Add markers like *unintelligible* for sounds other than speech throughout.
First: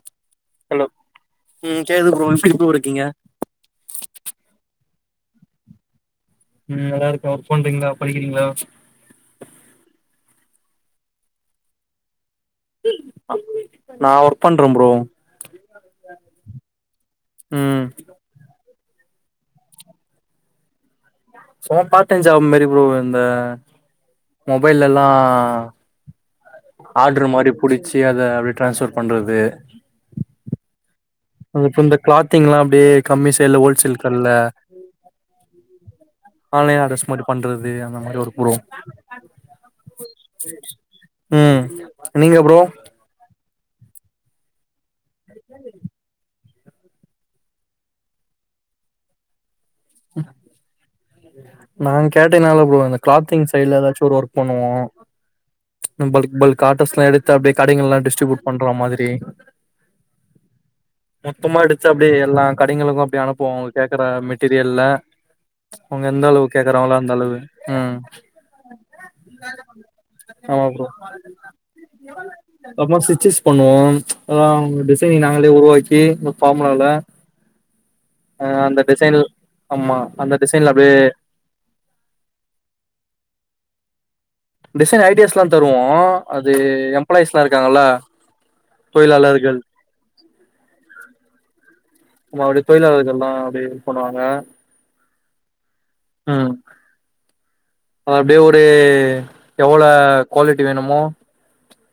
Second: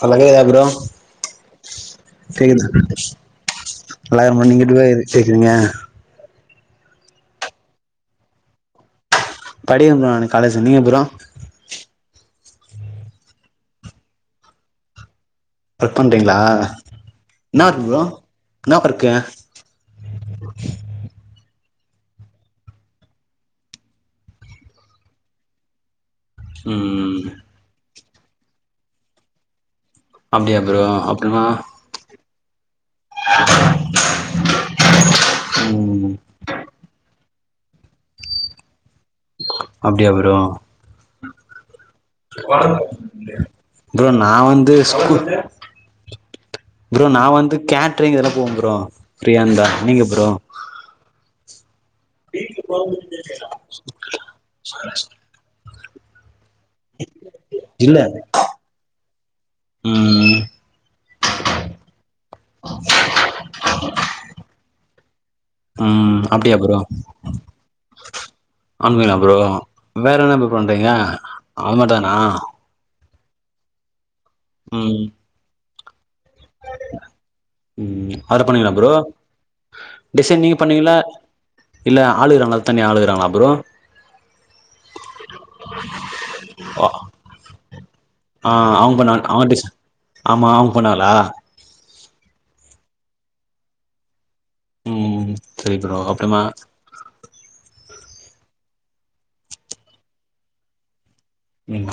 hello கேக்குதா bro hello ம் கேக்குது ப்ரோ எப்டி ப்ரோ இருக்கீங்க எல்லாரு முன்னாடியு நெகட்டிவ எதுக்கு பேசுறீங்க உம் நல்லா இருக்கே ஒர்க் பண்றீங்களா படிக்கிறீங்களா படிக்கிற ப்ரோ நானு காலேஜ் நீங்க ப்ரோ நா ஒர்க் பண்ற ப்ரோ ஒர்க் பண்றீங்களா என்ன ஒர்க் ம் ப்ரோ ஏன்னா ஒர்க்கா சும்மா பார்ட் டைம் ஜாப் மாரி ப்ரோ அந்த மொபைல்ல ம் ஆர்டரு மாரி புடிச்சு அத அப்டி டிரான்ஸ்ஃபர் பண்றது அப்டியா ப்ரோ அப் அது இப்ப இந்த க்ளோதிங்ளா அப்டியே கம்மி சேல்ளா ஹோல்சேல் கடல ம் ஆன்லைன்ன டிரஸ் மாரி பண்றது அப்டியே அந்த மாரி வரு ப்ரோ அப்டியா ப்ரோ உம் ப்ரோ நா வந்து ஸ்கூ ப்ரோ நா வந்து கேட்ரிங் இதுல போவ ப்ரோ ஃப்ரீயா இருந்தா நீங்க ப்ரோ நா *unintelligible* நல்லா போடுவா இந்த க்ளோதிங் சைட்ல ஏதாச்சு ஒரு ஒர்க் பண்ணுவோ பல்க் பல்க் காட்டஸ்லா எடுத்து அப்டியே இல்ல கடைங்களா டிஸ்டரிபியூட் பண்ற மாதிரி ம் மொத்தமா எடுத்து அப்டியே எல்லா கடைங்களுக்கு அப்டியே அனுப்புவோ அவங்க கேக்குற மெட்டீரி லா அவங்க ம் எந்த அளவு அப்டியா கேக்குறாங்களா அந்த அளவு உம் ஆன்லைன ப்ரோ வேற என்ன ப்ரோ பண்றீங்க அவ்ளோதானா சேஸ் பண்ணுவோ அ டிசைனிங் நாங்களே உருவாக்கி ஃபார்முலால ம் அதுல ஹ பண்ணீங்களா அந்த ப்ரோ டிசைன் ஆமா அந்த டிசைன் நீங்க டிசைன்ல அப்டியே பண்ணுவிங்கள இல்ல ஆளுகிறாங்களா தனிய ஆளுகிறாங்களா ப்ரோ டிசைன் ஐடியாஸ்ல தருவோ அது எம்ப்ளாயீஸ்ல இருக்காங்களா ஆஹ் அவங்க பண்ண அவங்க டிஸ் ஆமா அவங்க பண்ணுவாளா ஆமா அப்டி தொழிலாளர்கள அப்டியே ஹெல்ப் பண்ணுவாங்க உம் சேரி ப்ரோ அப்புறமா ம் அப்டியே ஒரு எவல குவாலிட்டி வேணுமோ உம்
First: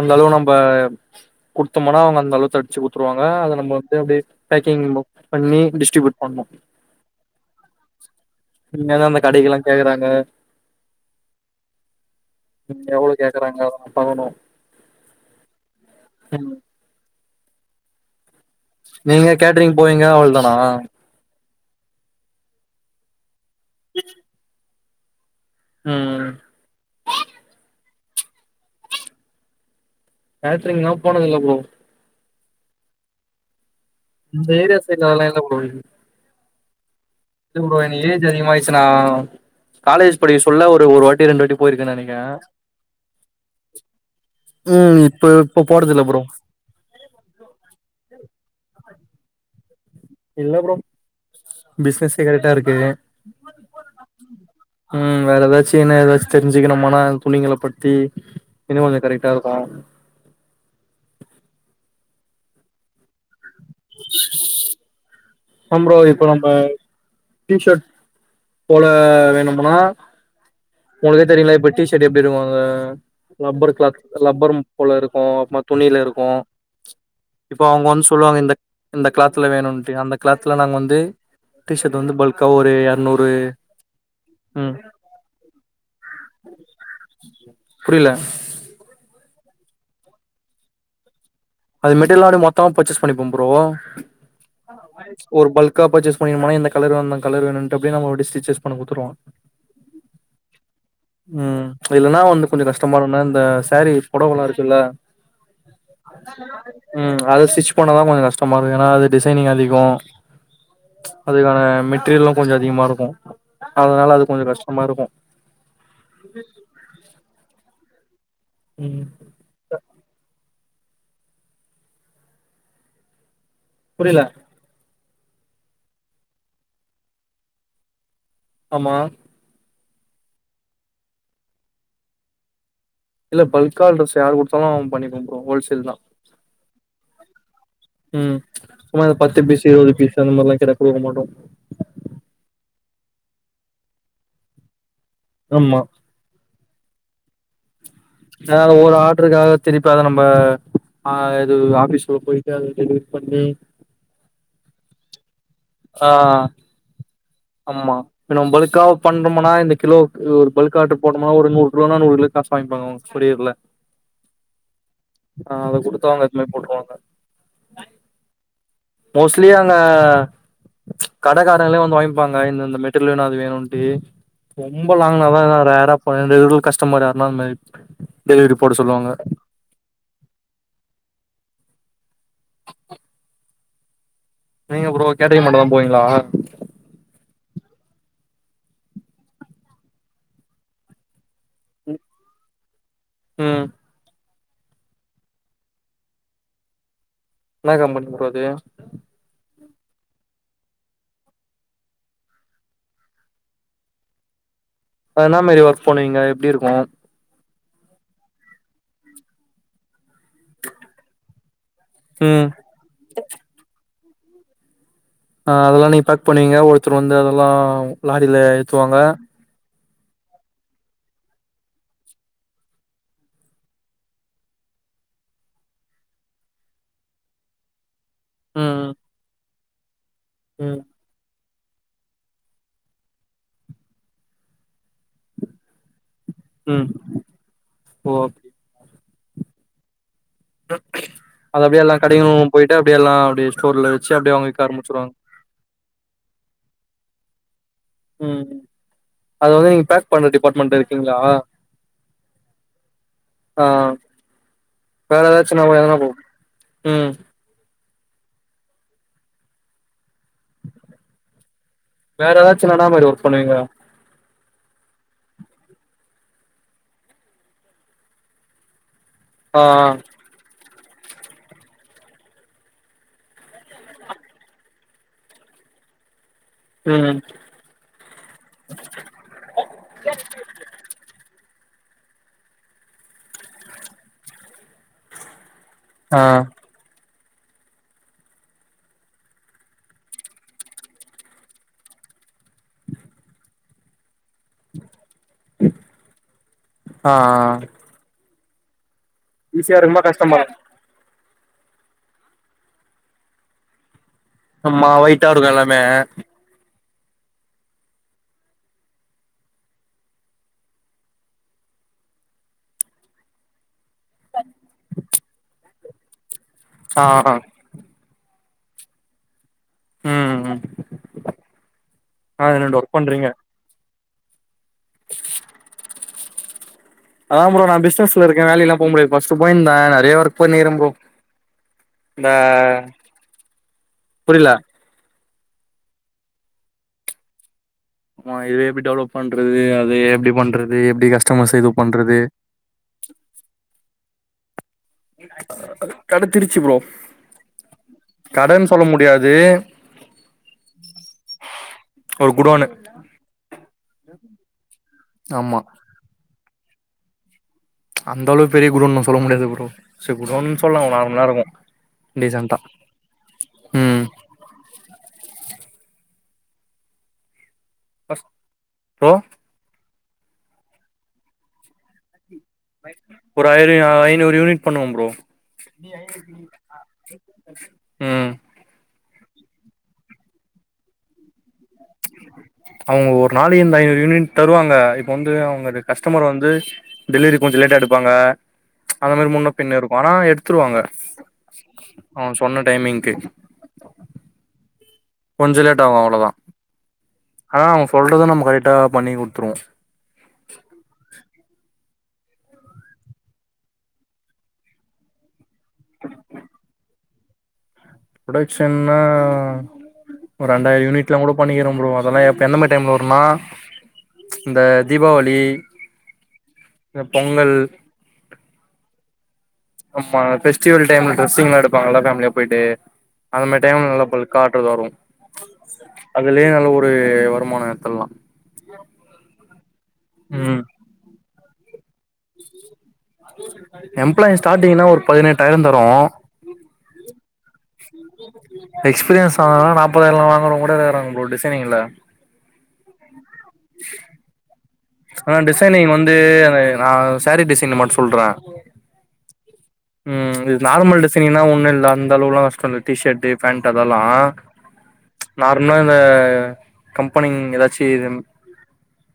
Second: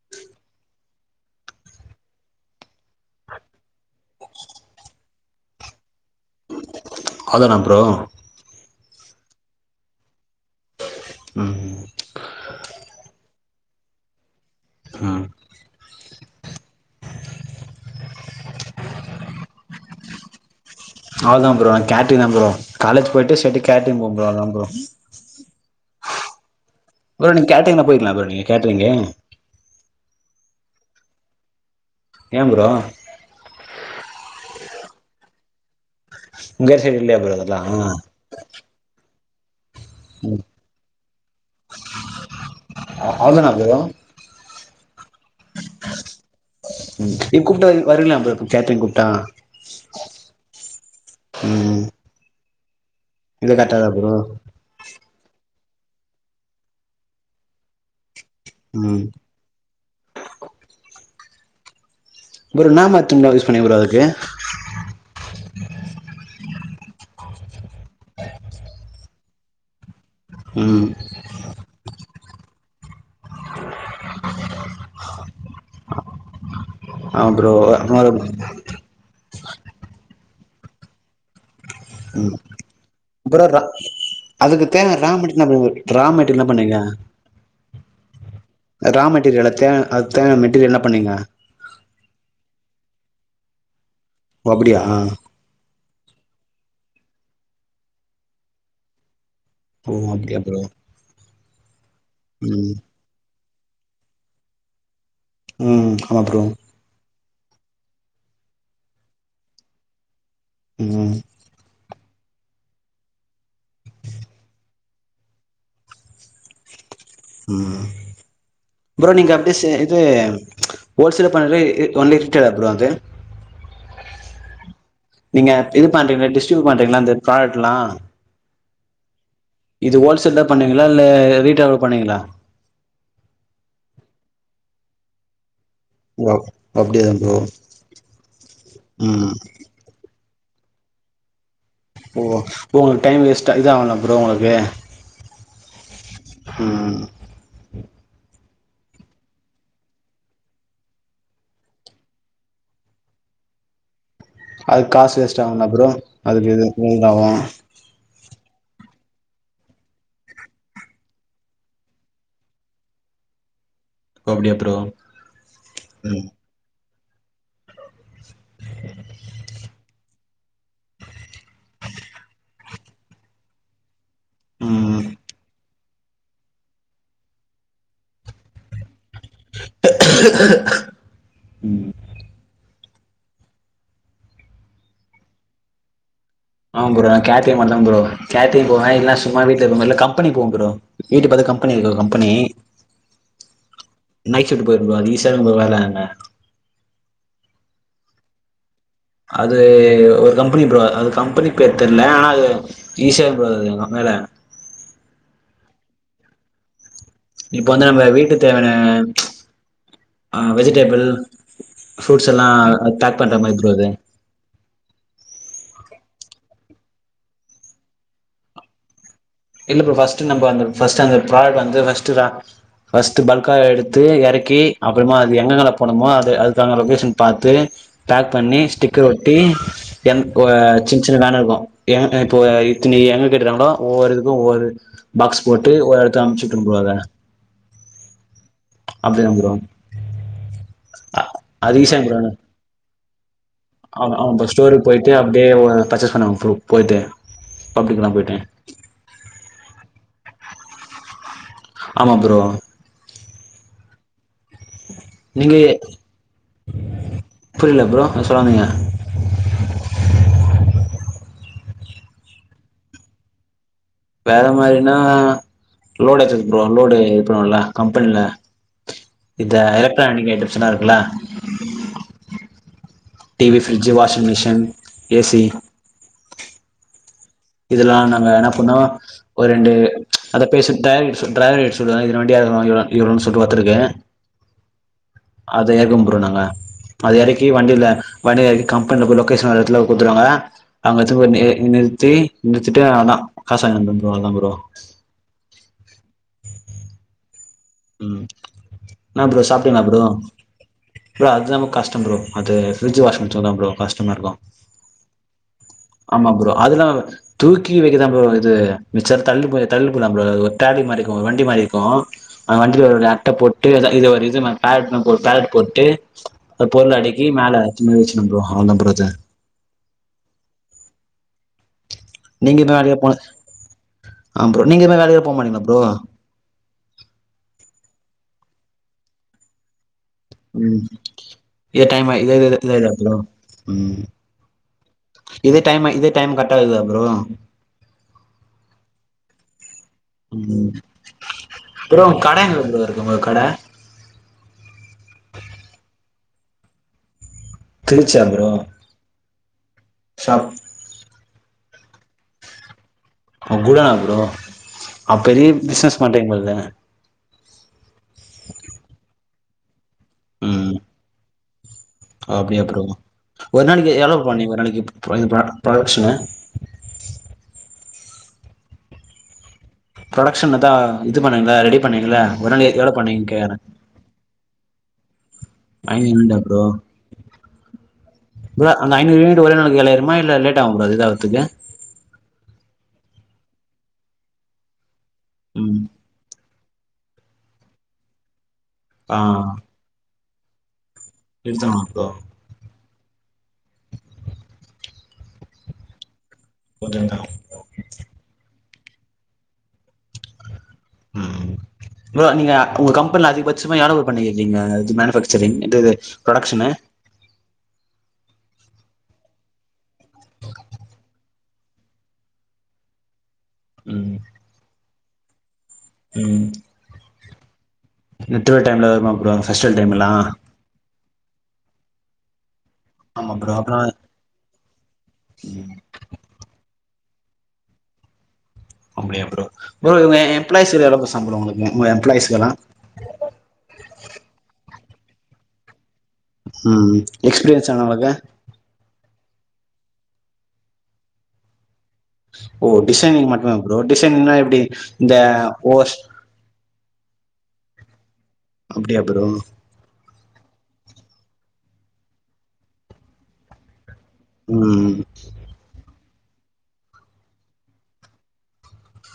அந்த அளவு நம்ப குடுத்தோம்னா அவங்க அந்த அளவுக்கு அடிச்சு குடுத்துருவாங்க அத நம்ம வந்து அப்டியே பேக்கிங் பண்ணி டிஸ்ட்ரிபியூட் பண்ணு அவ்ளோதானா ப்ரோ இந்த மாறித்தா அந்த கடைக்கெல்லா கேக்குறாங்க ம் க்குறாங்க பகனு ம் *unintelligible* நீங்க கேட்டரிங் போவீங்க அவ்ளதானா அவ்ளதா ப்ரோ கேட்ரின் தா ப்ரோ காலேஜ் போயிட்டு செட்டு கேட்ரிங் போகு ப்ரோ அதா ப்ரோ ம் ஒ நீங்க கேட்ரிங்லா போயக்கலா ப்ரோ நீங்க கேட்ரிங்கு கேட்ரிங்லா போனது இல்ல ப்ரோ ஏ ப்ரோ இந்த ஏரியா சைட்ல அலா இல்ல ப்ரோ ல உங்க சைடு இல்லையா அதெல்லா ப்ரோ எனக் ஏஜ் அதிகமாயிடுச்சுனா காலேஜ் படிக சொல்ல ஒரு ஒரு வாட்டி ரெண்டு வாட்டி போயிருக்கே நினக்கே ம் இப்ப போறதில்ல ப்ரோ ம் நீ கூப்ட்டா வர் வருவிங்ளா ப்ரோ கேட்ரிங் கூப்டா இல்ல ப்ரோ பிஸ்னசே கரெடா இருக்கு இது கட்டதா ப்ரோ தின ஏதாச்சு தெரிஞ்சுக்கனுமானா ந் துணிகள பத்தி இன்னு கொஞ்ச ம் கரெக்டா இருக்கு ஒரு நாம *unintelligible* ஆ ப்ரோ இப்ப நம்ப ட்ஷர்ட் போல வேணும்னா ம் ஒங்களுக்கே தெரியுல இப்ப டிஷர்ட் எப் விருவாங்க லப்பர் க்ளாத் லப்பர் போல இருக்கு அப்மா துணில இருக்கு ச் ஆமா ப்ரோ இப்ப அவுங்க வந்து அப்புறம் சொல்லுவாங்க இந்த இந்த க்ளாத்துல வேணுன்ட்டு அந்த க்ளாத்துல நாங்க வந்து டிஷர்ட் வந்து பல்க்கா ஒரு எறனூறு ப்ரோ ம் *unintelligible* த்ரா மெட்டீரியல்லா பண்ணேங்க புரில ரா மெட்டீரியல் எல்லாதே அத் தே மெட்டீரியல் என்ன பண்ணீங்க அது மெட்டிரியளோட மொத்தமா பர்சஸ் பண்ணிப்பே ப்ரோ ஓ அப்படியா ஒரு பல் கா பர்ச்சேஸ் பண்ணிணுபோனா எந்த கலரோ அந்த கலர் வேணுண்டு அப்டியே நம்ம ஒரு டி ஸ்டிச்சஸ் பண்ண குடுத்துருவோ ஓ அப்டியா ப்ரோ ம் ச் இல்லனா வந்து கொஞ்ச ம் கஷ்டமறுனா இந்த சேரீ புடவலா இருக்குல்ல ம் ஆமா ப்ரோ ம் அது ஸ்டிச் பண்ணதா கொஞ்ச கஷ்டமா இருக்கு ஏனா அது டிசைனிங் அதிகோ ம் அதுக்கான மெட்டிரியலு கொஞ்ச அதிகமா இருக்கு அதனால அது கொஞ்ச கஷ்டமா இருக்கு ம் ம் ப்ரோ நீங்க அப்டியே சே இது ச் ஹோல்சேல பண்ரி ஒன்லி ரிட்டேளா ப்ரோ அது புரில நீங்க இது பண்றீங்கள டிஸ்ட்ரிபியூட் பண்றீங்கள அந்த ப்ராடக்ட்லா ஆமா இது ஹோல்சேல் தா பண்ணுவீங்ளா இல்ல ரீட்டேலா பண்ணுவீங்ளா இல்ல பல்கா அல்ட்ரஸ் யாரு குடுத்தாலு அவு பண்ணி குத்ருவோ ஹோல்ஸ் இதுதா ஓ அப்படியா ப்ரோ ம் ச் சும்மா அ ம் பத்து பீசு இருவது பீஸ் அந்த மாரிலா கேட்டா குடுக்க மாட்டோ ஓ ஓ ஒங்களுக் டைம் வேஸ்டா இத ஆவுல ப்ரோ ஒங்களுக்கு ஆமா ம் எதாது ஒரு ஆட்றுக்காக திருப்பி அத நம்ப ஆ இது ஆபிஸ்குல போயிட்டு அத இது பண்ணி அதுக் காசு வேஸ்ட் ஆகுல ப்ரோ ஆ அதுக்கு இது *unintelligible* பண்றோமன்னா இந்த கிலோகு ஒரு பல்க் ஆர்டர் போடும்மோ ஒரு நூறு கிலோனா நூறு கிலோ காசு வாங்கிப்பாங்க அவங்க கொரியர்ல ஓ அப்டியா ப்ரோ ஆ அத கொடுத்தா அவங்க எப்பவுமே போட்ருவாங்க மோஸ்ட்லி அங்க கடக்காரங்களே வந்து வாங்கிப்பாங்க இந்தந்த மெட்டிரியலு அது வேணும்ட்டு ரொம்ப ம் லாங்னால தான் நா ரேரா போனா ரெகுலர் கஸ்டமர் யாருன்னா அந்த மாரி டெலிவரி போட சொல்லுவாங்க ம் நீங்க ப்ரோ கெட்டரிங் மட்டுதா போவீங்களா அ ப்ரோ கேட்ரிங் மட்டுதா ப்ரோ கேட்ரிங் போவே இல்லனா சும்மா வீட்ல இருப்பே கம்பெனி போவே ப்ரோ வீட்டு பக்கத் கம் கம்பெனி இருக்கு ஒரு கம்பெனி ம் நைட் ஷிப்ட்டு போயிருவே ப்ரோ அது ஈஸியா இருக்கு வேல அங்க என்ன கம்பனி ப்ரோ அது அது ஒரு கம்பனி ப்ரோ அது கம்பனி பேரு தெர்ல ஆனா அது ஈஸியா ப்ரோ அது வேல ஆ... என்னா மாரி ஒர்க் பண்ணுவீங்க எப்டி இருக்கு இப்ப வந்து நம்ப வீட்டு தேவயான வெஜிடேபிள் ஃப்ரூட்ஸ் எல்லா ம் பேக் பண்ற மாரி ப்ரோ அது ஆ அதெல்லா நீங்க பேக் பண்ணுவீங்க ஒருத்தர் வந்து அதெல்லா லாரில ஏத்துவாங்க இல்ல ப்ரோ ஃபஸ்ட் நம்ம அந்த ஃபஸ்ட் அந்த ப்ராடு அந்த ஃபஸ்டுரா பஸ்ட்டு பல்கா எடுத்து எறக்கி அப்றமா அது எங்கங்கல்லா போனுமோ அது அதுதகுந்த லொகேஷன் பாத்து பேக் பண்ணி ம் ஸ்டிக்கர் ஒட்டி என் ஒ ம் சின் சின்ன வேல இருக்கு எ இப்போ இதின்னி எங்க கேட்டுருக்காங்களோ ஒவ்வொருதுக்கு ஒவ்வொரு பாக்ஸ் போட்டு ஓர் த்த அமச்சுவுற்றுவோ ம் ப்ரோ ம் அத ஓ அப்டி தா ப்ரோ அது அப்டியே எல்லா கடையு போயிட்டு அப்டியேல்லா அப்டி அ அ பஸ்டோருக்கு போயிட்டு அப்டியே ஓ பச்சஸ் பண்ணுவே ப்ரோ போய்ட்டு *unintelligible* போய்ட்டே அத வந்து நீங்க பேக் பண்ற டிபார்ட்மெண்ட்ல இருக்கீங்களா ஆமா ப்ரோ ஆ வேற நீங்க ஏதாச்சு ந போய் எதுனா போகு ம் புரியல ப்ரோ எதோ சொல்ல வந்தீங்க வேற ஏதாச்சு என்னன்ன மாரி ஒர்க் பண்ணுவீங்க வேற மாரினா லோடு ஏத்துறது ப்ரோ லோடு ஏத்துறோம்ல்ல கம்பனில இத ஆ ஆ எலக்ட்ரானிக் ஐட்டம்ஸ்ல்லா இருக்குல TV fridge washing machine AC ம் இதெல்லா நாங்க என்ன பண்ணுவோ ஒரு ரெண்டு அத பேசிக் தயாரிக்க சொ டிரைவர்கிட்ட சொல்லுவே இத்தன வண்டி அவளோ இவலோ இவலோன்னு சொல்ட்டு ஒருத்தனுக்கு அத ஏக்கோ ப்ரோ ஆ நாங்க அத இறக்கி வண்டில வண்டில இறக்கி கம்பென்ல்ல போய் லொக்கேஷன் வர்ற எடத்துல குடுத்துருவாங்க அங்க எத்துனு போய் நிறுத்தி நிர்திட்டு அதா காச வாங்கிந்துருவே ப்ரோ அதா ப்ரோ ஆ ஆ என்னா ப்ரோ சாப்ட்டீங்களா ப்ரோ இருக்குமா கஷ்டமா இல்ல அது நம்ம கஷ்டம் ப்ரோ அது பிரிட்ஜ் வாஷிங் மெஷின் தா ப்ரோ கஷ்டமா இருக்கு அம்மா *unintelligible* ஆமா ப்ரோ அதுல்லா தூக்கி வைக்கதா ப்ரோ அது மிச்ச தல்ட்டு பொய் தல்ட்டு பொய்லா ப்ரோ ஒரு ட்ராலி மாரிருக்கு ஒரு வண்டி மாரிருக்கு அந்த வண்டில ஒருவழிய அட்ட போட்டு இது ஒரு இது மாரி பேலட்னு பேலட் போட்டு அத பொருள ஆ அடிக்கி ஆ மேலே வச்சுன்னு ப்ரோ அவ்ளதா *unintelligible* ம் ம் ஆ நீங்க என்னோட எது ஒர்க் வேலையா போல பண்ரீங்க ஆ ப்ரோ நீங்க எதுமே வேலையா போ மாட்டீங்களா ப்ரோ ஆ ப்ரோ நான் பிசினஸ்ல இருக்கே வேலைல்லா போமுடியாது பஸ்டுபாயிண்ட் நா நிறைய ஒர்க் பண்ணிர்ற ப்ரோ இத டைமா இந்த இத இத இத இத இத ம் ம் புரில இந்த டைமு இந்த டைம் கர்ட்டாகிதா ப்ரோ மா இது எப்டி டெவ்லப் பண்றது அது எப்டி ம் பண்றது எப்டி கஸ்டமர்ஸ் இது பண்றது எங்கருக்கு உங்க கட கடைச்சிருச்சி ப்ரோ திருச்சியா ப்ரோ கடன் சொல்ல முடியாது ஷாப் ஓ குடோனு குடோனா ப்ரோ அப் பெரிய ஆமா பிசினஸ் பண்றீங்கல்ல அந்தளவுக் பெரிய குடோனுன்னு சொல்ல முடியாது ப்ரோ செ குடோன்னு சொல்லாங்க நார்மலாருக்கூ ஓ அப்டியா ப்ரோ ஒரு நாளிக்கி ம் எவ்ளோ பண்ணுவீங்க ஒரு நாளிக்கி இது ப புரொடக்ஷனு ஃபஸ்ட் ஓ ப்ரொடக்ஷனத்தா இது பண்ணீங்கலே ரெடி பண்ணீங்கலே ஒரே நைட்ல எவ்ளோ பண்ணீங்கன் ஒரு கேகுறே ஐ ஐநூறு யூனிட் பண்ணுவோம் ப்ரோ அஞ்சியூனிட்டா ப்ரோ ம் ப்ரோ அந்த ஐநூறு யூனிட்டு ஒரே நாள்ல காலியாயிருமா இல்ல லேட் ஆகுமா அது இதாவத்துக்கு அவுங்க ஒரு நாளிக்கி இந்த ஐநூறு யூனிட் தருவாங்க இப்ப வந்து ம் அவுங்களுக் கஸ்டமர் வந்து டெலிவரி கொஞ்சோ லேட்டா எடுப்பாங்க அந்த ஆ மாரி முன்ன பின்ன இருக்கூ ஆனா எடுத்துருவாங்க எடுத்துக்கலா ப்ரோ அவுங் சொன்ன டைமிங்க்கு கொஞ்ச லேட்டாவு அவ்ளதா கொஞ்சோ இதாகு ஆனா அவுங் சொல்றத நம் கரெடா பண்ணி குத்துருவோ ம் ப்ரோ நீங்க உங்க கம்பென்ல அதிக்பட்சமா எவ்ள ப்ரோ பண்ணி இருக்கீங்க இது மேனுஃபேக்ச் சிரிங் இதுது புரொடக்ஷ்னு புரொடக்ஷ்ன்னா ஒரு ரெண்டாயிரோ யூனிட்லா கூட பண்ணிகிற ப்ரோ அதெல்லா எப் எந்த மாரி டைம்ல வருனா ம் தீபாவளி ம் இந்த பொங்கல் நெட்டுவ டைம்ல வருமா ப்ரோ ஃபெஸ்டிவல் டைம்லா ஆமா பெஸ்டிவல் டைம்ல ட்ரஸ்ஸிங்லா எடுப்பாங்கல்ல ஃபேமிலியா போயிட்டு ஆமா அந்த ப்ரோ மாரி அப்றோ டைம்ல நல்ல பல்கா ட்ர் வரூ அதுலயே நல்ல ஒரு வருமானோ எடுத்துல்லா அப்டியா ப்ரோ ப்ரோ இவங்க ம் எம்ப்ளாயிஸு *unintelligible* சம்ப்ளோ உங்கக்கு உங்க எம்ப்ளாயிஸ்கெலா எம்ப்ளாயிஸ் ஸ்டார்டிங்னா ஒரு பதினெட்டாயிரோ தரோ ம் எக்ஸ்பீரியன் எக்ஸ்பீரியன்ஸ் ஆனவங்கலா நாப்பதாயிரலா வாங்குறவுங்க கூட இருக்காங்க ப்ரோ டிசைனிங்ல ஓ டிசைனிங் மட்டுமா ப்ரோ டிசைனிங்னா எப்டி இந்த ஆனா டிசைனிங் ஓஸ் வந்து ஆ சாரீ டிசைனிங் மட் சொல்றே அப்டியா ப்ரோ ம் இது நார்மல் டிசைனிங் லா ஒன்னுல்ல அந்தளவுலாஷ்டோ அந்த டி ஷர்ட்டு ஃபேண்டு அ தெல்லா ம் நார்மல் வ கம்பெனிங் ஏதாச்சி ம்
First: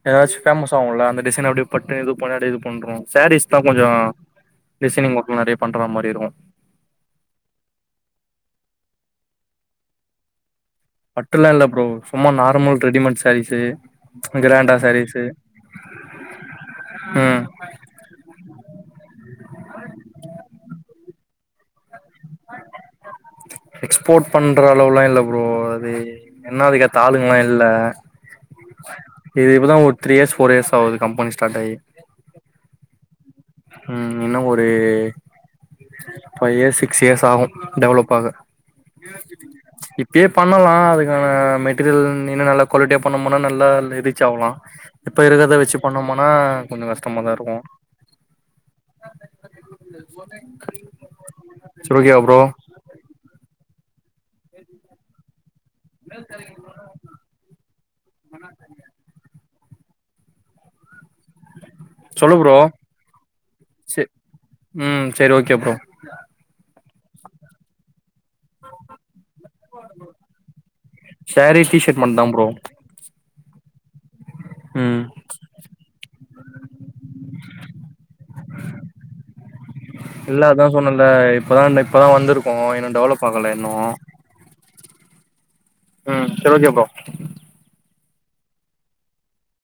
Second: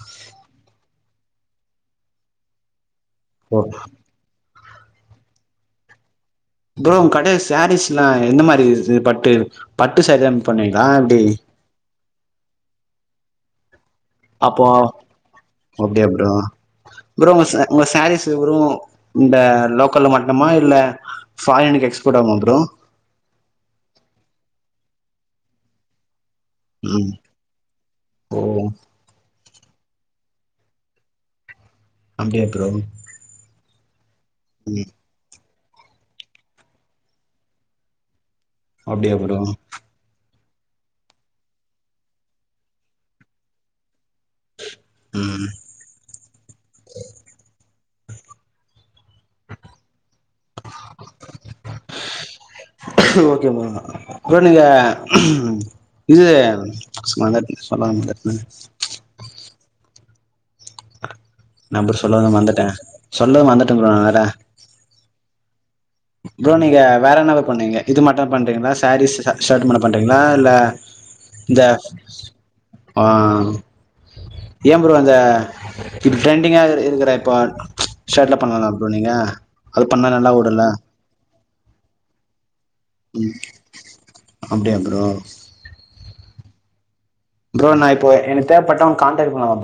எதாச் ஃபேமஸ் ஆவூல அந்த டிசைன் அப்டியே பட்டு இது பண்ண அப்டியே இது பண்றோ சாரீஸ்தா ஓ கொஞ்சோ டிசைனிங் ஒர்க்லா நறைய பண்ற மாரி இருக்கூ ப்ரோ உங்க கடைல சாரீஸ்லா எந்த மாரி இர்து பட்டு பட்டு சாரி தாம் பண்ணுவீங்காப்டி ரொம்ப நார்மல் ரெடிமேட் சாரீஸு அப்போ கிராண்டா சாரீஸு அப்டியா ப்ரோ ப்ரோ ம் உங்க ச உங்க சாரீஸு வேறூ இந்த லோக்கல்ல மட்டமா இல்ல ஃபாரினுகு எக்ஸ் எக்ஸ்போர்ட் பண்ற அளவுலா இல்ல ப்ரோ அது என்ன அதுக்கேத்த ம் ஆளூங்கல்லா இல்ல ஓ ஏ இப்பதா ஒரு த்ரி இயர்ஸ் ஃபோர் இயர்ஸ் ஆவுது கம்பனி ஸ்டார்ட் ஆயி அப்டியா ப்ரோ ம் இன்னோ ஒரு ஃபைவ் இயர்ஸ் சிக்ஸ் இயர்ஸ் ஆகு டெவலப் ஆக அப்டியா ப்ரோ இப்பயே பண்ணலா அதுக்கான மெட்டீரியல் இன்னு நல்லா குவாலிட்டியா பண்ணம்முனா நல்லா லிரிக் ச ஆவ்லா இப்ப இருக்கத வெச்சி பண்ணோமனா கொஞ்சோ கஷ்டமாதா‌ இருக்கோ சுவக்கியா ப்ரோ ஓகே ப்ரோ நா ப்ரோ நீங்க இது சும்மாதான் சொல்ல வந்த ம் நா பரு சொல்ல வந்தத சொல்லு ப்ரோ மறந்துட்ட சொல்றத மறந்துட்ட ப்ரோ நா சே வேற ம் சரி ஓகே ப்ரோ ப்ரோ நீங்க வேற என்னவோ பண்ணீங்க இது மட்டு பண்றீங்ளா சேரீஸ் ஷர்ட் மட்டு பண்றீங்ளா இல்ல இந்த சேரீ டி ஷர்ட் மட்டுந்தா ப்ரோ ஆ ஏ ப்ரோ ம் இந்த இப்ப ட்ரெண்டிங்காகருக் இருக்கற இப்போ ஷர்டோ பண்லலா ப்ரோ நீங்க அது பண்ணா நல்லா ஓடுல்ல இப்பதான்டா இப்ப தா வந்துருக்கோ இன்னு டெவலப் ஆகல இன்னு அப்டியா ப்ரோ ம் செரி ஓகே ப்ரோ ப்ரோ நா இப்போ எனக் தேவப்பட்டா உன்கு காண்டேக்ட் பண்ணவா ப்ரோ